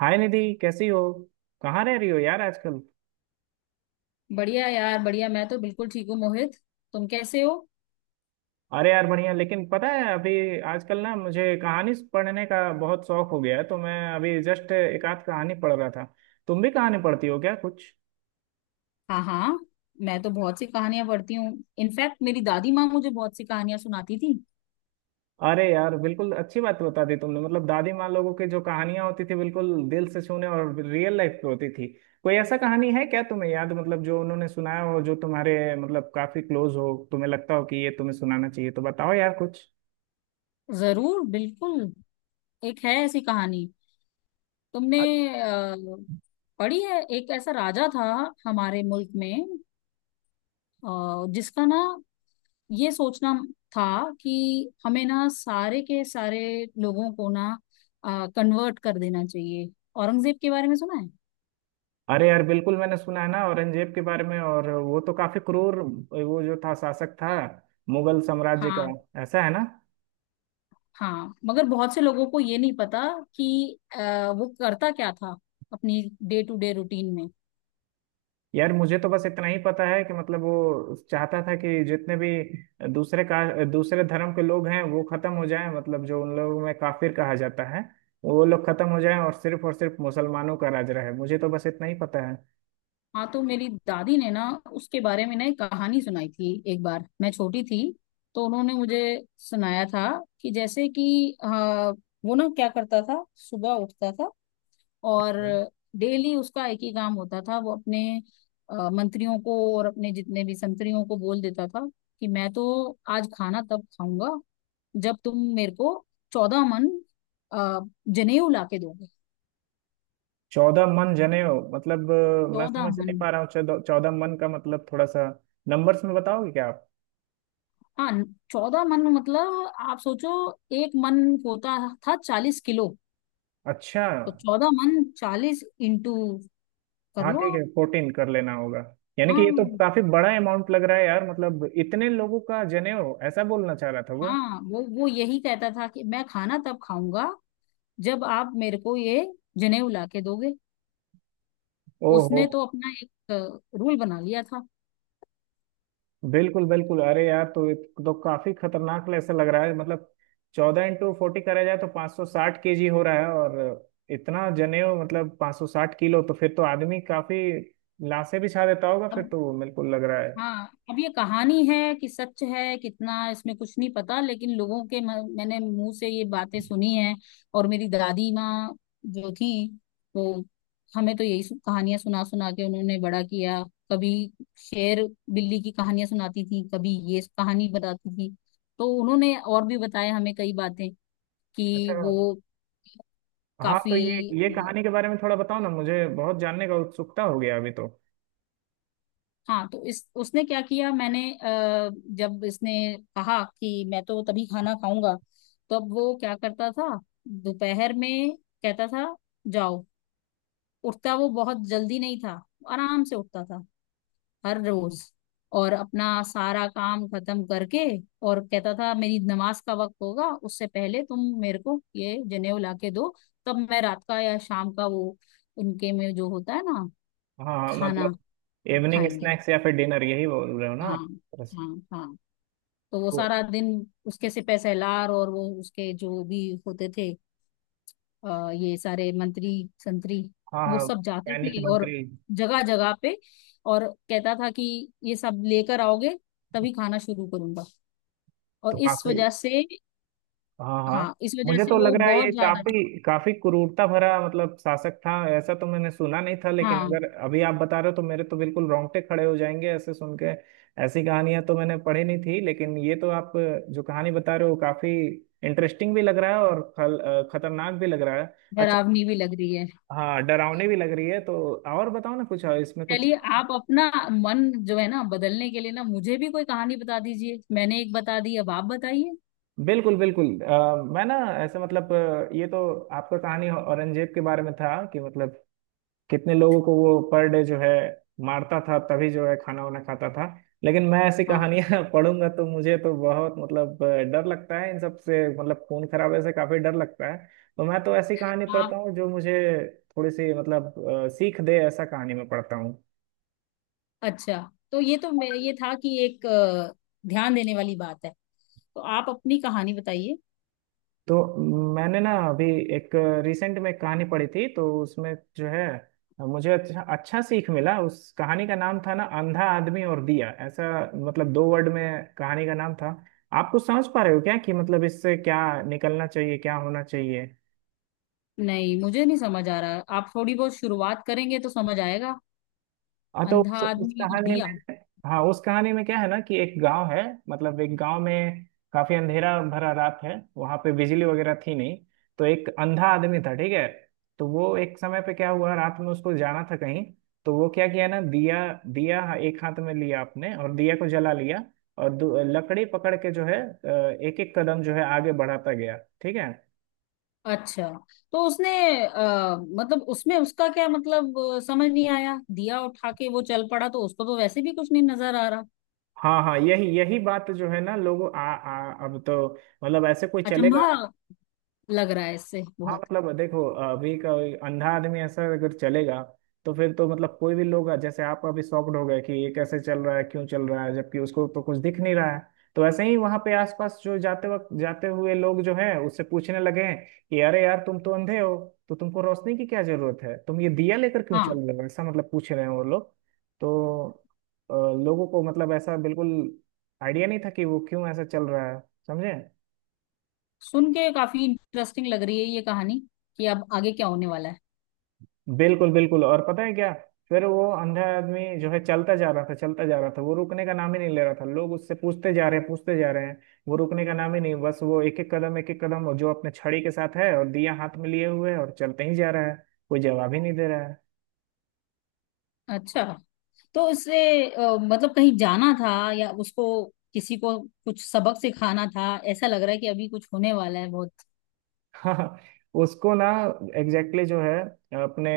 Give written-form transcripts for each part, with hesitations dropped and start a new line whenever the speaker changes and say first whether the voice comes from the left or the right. right: हाय निधि, कैसी हो? कहाँ रह रही हो यार आजकल?
left: बढ़िया यार बढ़िया। मैं तो बिल्कुल ठीक हूँ मोहित। तुम कैसे हो?
right: अरे यार बढ़िया। लेकिन पता है, अभी आजकल ना मुझे कहानी पढ़ने का बहुत शौक हो गया है, तो मैं अभी जस्ट एक आध कहानी पढ़ रहा था। तुम भी कहानी पढ़ती हो क्या कुछ?
left: हाँ हाँ, मैं तो बहुत सी कहानियां पढ़ती हूँ। इनफैक्ट मेरी दादी माँ मुझे बहुत सी कहानियां सुनाती थी।
right: अरे यार बिल्कुल अच्छी बात बता दी तुमने। मतलब दादी माँ लोगों की जो कहानियां होती थी बिल्कुल दिल से छूने और रियल लाइफ पे होती थी। कोई ऐसा कहानी है क्या तुम्हें याद, मतलब जो उन्होंने सुनाया हो, जो तुम्हारे मतलब काफी क्लोज हो, तुम्हें लगता हो कि ये तुम्हें सुनाना चाहिए, तो बताओ यार कुछ।
left: जरूर बिल्कुल। एक है ऐसी कहानी। तुमने अ, पढ़ी है? एक ऐसा राजा था हमारे मुल्क में, जिसका ना ये सोचना था कि हमें ना सारे के सारे लोगों को ना कन्वर्ट कर देना चाहिए। औरंगजेब के बारे में सुना है?
right: अरे यार बिल्कुल, मैंने सुना है ना औरंगजेब के बारे में। और वो तो काफी क्रूर वो जो था शासक था मुगल साम्राज्य का,
left: हाँ
right: ऐसा है ना।
left: हाँ, मगर बहुत से लोगों को ये नहीं पता कि वो करता क्या था अपनी डे टू डे रूटीन में।
right: यार मुझे तो बस इतना ही पता है कि मतलब वो चाहता था कि जितने भी दूसरे का दूसरे धर्म के लोग हैं वो खत्म हो जाएं, मतलब जो उन लोगों में काफिर कहा जाता है वो लोग खत्म हो जाएं, और सिर्फ मुसलमानों का राज रहे। मुझे तो बस इतना ही पता है।
left: हाँ तो मेरी दादी ने ना उसके बारे में ना एक कहानी सुनाई थी। एक बार मैं छोटी थी तो उन्होंने मुझे सुनाया था कि जैसे कि वो ना क्या करता था। सुबह उठता था और
right: अच्छा।
left: डेली उसका एक ही काम होता था। वो अपने मंत्रियों को और अपने जितने भी संतरियों को बोल देता था कि मैं तो आज खाना तब खाऊंगा जब तुम मेरे को 14 मन अ, जनेऊ ला के दोगे।
right: चौदह मन जनेऊ मतलब मैं
left: चौदह
right: समझ
left: मन
right: नहीं पा रहा हूँ। 14 मन का मतलब थोड़ा सा नंबर्स में बताओगे क्या आप?
left: हाँ, 14 मन मतलब आप सोचो 1 मन होता था 40 किलो।
right: अच्छा।
left: तो 14 मन 40 इंटू कर
right: हाँ
left: लो
right: ठीक है,
left: आप।
right: 14 कर लेना होगा। यानी कि ये तो
left: हाँ
right: काफी बड़ा अमाउंट लग रहा है यार। मतलब इतने लोगों का जनेऊ ऐसा बोलना चाह रहा था वो।
left: हाँ, वो यही कहता था कि मैं खाना तब खाऊंगा जब आप मेरे को ये जनेऊ ला के दोगे।
right: ओहो।
left: उसने तो अपना एक रूल बना लिया था।
right: बिल्कुल बिल्कुल। अरे यार तो ये तो काफी खतरनाक ऐसा लग रहा है। मतलब 14 × 40 करा जाए तो 560 kg हो रहा है। और इतना जनेऊ, मतलब 560 किलो, तो फिर तो आदमी काफी लाशें बिछा देता होगा फिर
left: अब
right: तो, बिल्कुल लग रहा है।
left: हाँ, अब ये कहानी है कि सच है कितना इसमें कुछ नहीं पता, लेकिन लोगों के मैंने मुंह से ये बातें सुनी हैं। और मेरी दादी माँ जो थी, तो हमें तो यही कहानियां सुना सुना के उन्होंने बड़ा किया। कभी शेर बिल्ली की कहानियां सुनाती थी, कभी ये कहानी बताती थी। तो उन्होंने और भी बताया हमें कई बातें
right: अच्छा।
left: कि वो
right: हाँ तो
left: काफी।
right: ये कहानी के बारे में थोड़ा बताओ ना, मुझे बहुत जानने का उत्सुकता हो गया अभी तो।
left: हाँ तो इस उसने क्या किया? मैंने जब इसने कहा कि मैं तो तभी खाना खाऊंगा, तब वो क्या करता था? दोपहर में कहता था जाओ। उठता वो बहुत जल्दी नहीं था, आराम से उठता था हर रोज। और अपना सारा काम खत्म करके और कहता था मेरी नमाज का वक्त होगा, उससे पहले तुम मेरे को ये जनेऊ ला के दो, तब मैं रात का या शाम का वो उनके में जो होता है ना
right: हाँ हाँ,
left: खाना
right: मतलब इवनिंग
left: खाएंगे।
right: स्नैक्स या फिर डिनर यही बोल रहे हो ना
left: हाँ
right: आप? दरअसल।
left: हाँ हाँ, तो वो
right: तो
left: सारा दिन उसके से पैसेदार और वो उसके जो भी होते थे, ये सारे मंत्री संतरी
right: हाँ
left: वो
right: हाँ
left: सब जाते
right: वैज्ञानिक
left: थे और
right: मंत्री।
left: जगह जगह पे। और कहता था कि ये सब लेकर आओगे तभी खाना शुरू करूंगा। और
right: तो
left: इस
right: काफी।
left: वजह से,
right: हाँ हाँ,
left: हाँ इस वजह
right: मुझे तो
left: से
right: लग
left: वो
right: रहा है ये
left: बहुत ज्यादा।
right: काफी काफी क्रूरता भरा मतलब शासक था। ऐसा तो मैंने सुना नहीं था, लेकिन
left: हाँ,
right: अगर अभी आप बता रहे हो तो मेरे तो बिल्कुल रोंगटे खड़े हो जाएंगे ऐसे सुन के। ऐसी कहानियां तो मैंने पढ़ी नहीं थी, लेकिन ये तो आप जो कहानी बता रहे हो काफी इंटरेस्टिंग भी लग रहा है और खतरनाक भी लग रहा है। अच्छा।
left: डरावनी भी लग रही है।
right: हाँ डरावनी भी लग रही है तो। और बताओ ना कुछ इसमें कुछ।
left: चलिए आप अपना मन जो है ना बदलने के लिए ना मुझे भी कोई कहानी बता दीजिए। मैंने एक बता दी, अब आप बताइए।
right: बिल्कुल बिल्कुल। मैं ना ऐसे मतलब ये तो आपका कहानी औरंगजेब के बारे में था कि मतलब कितने लोगों को वो पर डे जो है मारता था तभी जो है खाना वाना खाता था। लेकिन मैं ऐसी
left: हाँ,
right: कहानियां पढ़ूंगा तो मुझे तो बहुत मतलब डर लगता है इन सब से। मतलब खून खराबे से काफी डर लगता है। तो मैं तो ऐसी कहानी पढ़ता
left: आप।
right: हूँ जो मुझे थोड़ी सी मतलब सीख दे, ऐसा कहानी में पढ़ता हूँ।
left: अच्छा, तो ये तो ये था कि एक ध्यान देने वाली बात है। तो आप अपनी कहानी बताइए।
right: तो मैंने ना अभी एक रिसेंट में कहानी पढ़ी थी, तो उसमें जो है मुझे अच्छा अच्छा सीख मिला। उस कहानी का नाम था ना अंधा आदमी और दिया, ऐसा मतलब 2 वर्ड में कहानी का नाम था। आप कुछ समझ पा रहे हो क्या कि मतलब इससे क्या निकलना चाहिए, क्या होना चाहिए?
left: नहीं, मुझे नहीं समझ आ रहा, आप थोड़ी बहुत शुरुआत करेंगे तो समझ आएगा।
right: हाँ तो
left: अंधा
right: उस
left: आदमी और
right: कहानी
left: दिया।
right: में। हाँ उस कहानी में क्या है ना कि एक गांव है, मतलब एक गांव में काफी अंधेरा भरा रात है, वहां पे बिजली वगैरह थी नहीं। तो एक अंधा आदमी था ठीक है। तो वो एक समय पे क्या हुआ, रात में उसको जाना था कहीं। तो वो क्या किया ना, दिया दिया एक हाथ में लिया आपने, और दिया को जला लिया। और लकड़ी पकड़ के जो है एक एक कदम जो है आगे बढ़ाता गया, ठीक है।
left: अच्छा, तो उसने मतलब उसमें उसका क्या मतलब समझ नहीं आया। दिया उठा के वो चल पड़ा, तो उसको तो वैसे भी कुछ नहीं नजर आ रहा।
right: हाँ हाँ, यही यही बात जो है ना, लोगों आ, आ अब तो मतलब ऐसे कोई चलेगा?
left: अचंभा लग रहा है इससे
right: हाँ
left: बहुत।
right: मतलब देखो अभी का अंधा आदमी ऐसा अगर चलेगा, तो फिर तो मतलब कोई भी लोग, जैसे आप अभी शॉक्ड हो गए कि ये कैसे चल रहा है, क्यों चल रहा है, जबकि उसको तो कुछ दिख नहीं रहा है। तो ऐसे ही वहां पे आसपास जो जाते वक्त, जाते हुए लोग जो हैं उससे पूछने लगे हैं कि अरे यार तुम तो अंधे हो, तो तुमको रोशनी की क्या जरूरत है, तुम ये दिया लेकर क्यों
left: हाँ,
right: चल रहे हो, ऐसा मतलब पूछ रहे हैं वो लोग। तो अ, लोगों को मतलब ऐसा बिल्कुल आइडिया नहीं था कि वो क्यों ऐसा चल रहा है, समझे?
left: सुन के काफी इंटरेस्टिंग लग रही है ये कहानी कि अब आगे क्या होने वाला है।
right: बिल्कुल बिल्कुल। और पता है क्या, फिर वो अंधा आदमी जो है चलता जा रहा था, चलता जा रहा था। वो रुकने का नाम ही नहीं ले रहा था। लोग उससे पूछते जा रहे हैं, पूछते जा रहे हैं। वो रुकने का नाम ही नहीं, बस वो एक एक कदम, एक एक कदम, और जो अपने छड़ी के साथ है और दिया हाथ में लिए हुए है और चलते ही जा रहा है। कोई जवाब ही नहीं दे रहा है।
left: अच्छा, तो उससे मतलब कहीं जाना था या उसको किसी को कुछ सबक सिखाना था? ऐसा लग रहा है कि अभी कुछ होने वाला है बहुत।
right: हाँ। उसको ना एग्जैक्टली जो है अपने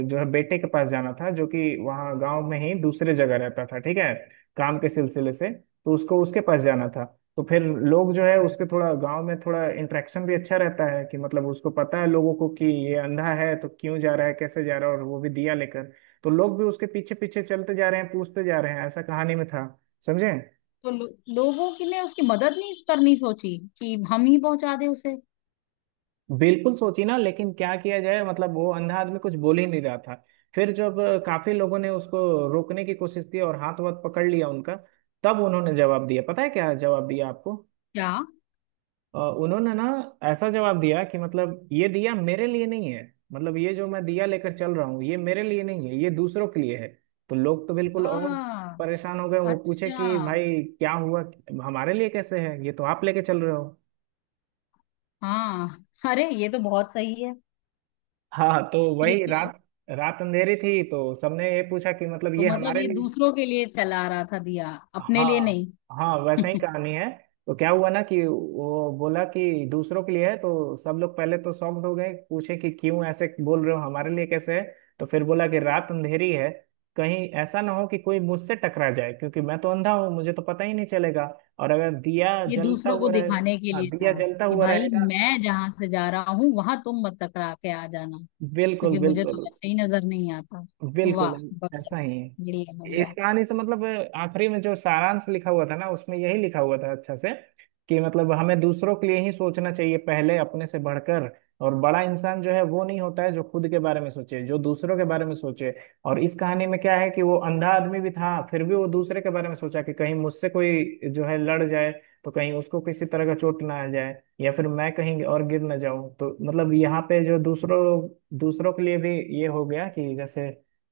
right: जो है बेटे के पास जाना था, जो कि वहाँ गांव में ही दूसरे जगह रहता था ठीक है। काम के सिलसिले से तो उसको उसके पास जाना था। तो फिर लोग जो है उसके थोड़ा गांव में थोड़ा इंटरेक्शन भी अच्छा रहता है, कि मतलब उसको पता है लोगों को कि ये अंधा है, तो क्यों जा रहा है, कैसे जा रहा है, और वो भी दिया लेकर। तो लोग भी उसके पीछे पीछे चलते जा रहे हैं, पूछते जा रहे हैं, ऐसा कहानी में था, समझे?
left: तो लोगों की ने उसकी मदद नहीं करनी सोची कि हम ही पहुंचा दे उसे?
right: बिल्कुल सोची ना, लेकिन क्या किया जाए, मतलब वो अंधा आदमी कुछ बोल ही नहीं रहा था। फिर जब काफी लोगों ने उसको रोकने की कोशिश की, और हाथ वाथ पकड़ लिया उनका, तब उन्होंने जवाब दिया। पता है क्या जवाब दिया आपको?
left: क्या?
right: उन्होंने ना ऐसा जवाब दिया कि मतलब ये दिया मेरे लिए नहीं है। मतलब ये जो मैं दिया लेकर चल रहा हूँ ये मेरे लिए नहीं है, ये दूसरों के लिए है। तो लोग तो बिल्कुल और
left: आ,
right: परेशान हो गए। वो पूछे
left: अच्छा।
right: कि भाई क्या हुआ, हमारे लिए कैसे है, ये तो आप लेके चल रहे हो।
left: हाँ, अरे ये तो बहुत सही है।
right: हाँ तो
left: ये
right: वही
left: तो
right: रात, रात अंधेरी थी, तो सबने ये पूछा कि मतलब
left: तो
right: ये
left: मतलब
right: हमारे
left: ये
right: लिए।
left: दूसरों के लिए चला रहा था दिया, अपने लिए
right: हाँ
left: नहीं?
right: हाँ, वैसे ही कहानी है। तो क्या हुआ ना कि वो बोला कि दूसरों के लिए है, तो सब लोग पहले तो शॉक्ड हो गए, पूछे कि क्यों ऐसे बोल रहे हो, हमारे लिए कैसे है। तो फिर बोला कि रात अंधेरी है, कहीं ऐसा ना हो कि कोई मुझसे टकरा जाए, क्योंकि मैं तो अंधा हूँ, मुझे तो पता ही नहीं चलेगा। और अगर दिया
left: ये
right: जलता
left: दूसरों को
right: हुआ रहे।
left: दिखाने के
right: हाँ
left: लिए
right: दिया
left: था
right: जलता
left: कि
right: हुआ
left: भाई
right: रहेगा।
left: मैं जहां से जा रहा हूँ वहां तुम मत टकरा के आ जाना,
right: बिल्कुल
left: क्योंकि मुझे
right: बिल्कुल।
left: तो वैसे ही नजर नहीं आता।
right: बिल्कुल
left: वाह
right: ऐसा
left: बढ़िया।
right: ही है
left: बढ़िया
right: इस
left: बढ़िया।
right: कहानी से मतलब। आखिरी में जो सारांश लिखा हुआ था ना, उसमें यही लिखा हुआ था अच्छा से, कि मतलब हमें दूसरों के लिए ही सोचना चाहिए पहले अपने से बढ़कर। और बड़ा इंसान जो है वो नहीं होता है जो खुद के बारे में सोचे, जो दूसरों के बारे में सोचे। और इस कहानी में क्या है कि वो अंधा आदमी भी था फिर भी वो दूसरे के बारे में सोचा कि कहीं मुझसे कोई जो है लड़ जाए, तो कहीं उसको किसी तरह का चोट ना आ जाए, या फिर मैं कहीं और गिर ना जाऊं। तो मतलब यहाँ पे जो दूसरों दूसरों के लिए भी ये हो गया कि जैसे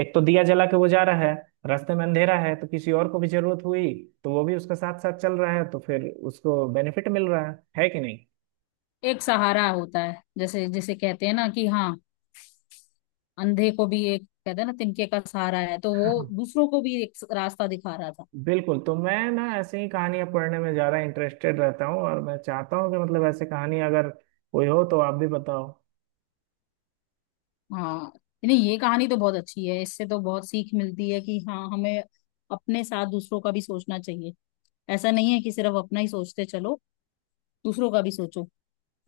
right: एक तो दिया जला के वो जा रहा है, रास्ते में अंधेरा है, तो किसी और को भी जरूरत हुई तो वो भी उसके साथ साथ चल रहा है, तो फिर उसको बेनिफिट मिल रहा है कि नहीं?
left: एक सहारा होता है, जैसे जैसे कहते हैं ना कि हाँ अंधे को भी एक कहते हैं ना तिनके का सहारा है, तो वो
right: हाँ।
left: दूसरों को भी एक रास्ता दिखा रहा था।
right: बिल्कुल, तो मैं ना ऐसे ही कहानियां पढ़ने में ज्यादा इंटरेस्टेड रहता हूँ, और मैं चाहता हूँ कि मतलब ऐसे कहानी अगर कोई हो तो आप भी बताओ।
left: हाँ नहीं, ये कहानी तो बहुत अच्छी है, इससे तो बहुत सीख मिलती है कि हाँ हमें अपने साथ दूसरों का भी सोचना चाहिए। ऐसा नहीं है कि सिर्फ अपना ही सोचते चलो, दूसरों का भी सोचो।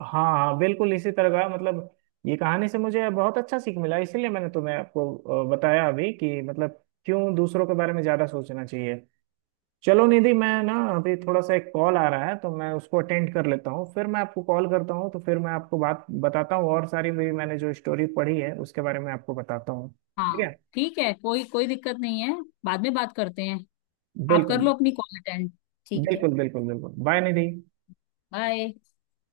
right: हाँ हाँ बिल्कुल, इसी तरह का मतलब ये कहानी से मुझे बहुत अच्छा सीख मिला, इसीलिए मैंने तुम्हें आपको बताया अभी कि मतलब क्यों दूसरों के बारे में ज्यादा सोचना चाहिए। चलो निधि, मैं ना अभी थोड़ा सा एक कॉल आ रहा है, तो मैं उसको अटेंड कर लेता हूँ, फिर मैं आपको कॉल करता हूँ, तो फिर मैं आपको बात बताता हूँ, और सारी भी मैंने जो स्टोरी पढ़ी है उसके बारे में आपको बताता हूँ, ठीक
left: हाँ
right: है।
left: ठीक है, कोई कोई दिक्कत नहीं है, बाद में बात करते हैं। आप कर
right: बिल्कुल
left: लो अपनी कॉल अटेंड। ठीक है।
right: बिल्कुल बिल्कुल बिल्कुल बाय निधि।
left: बाय।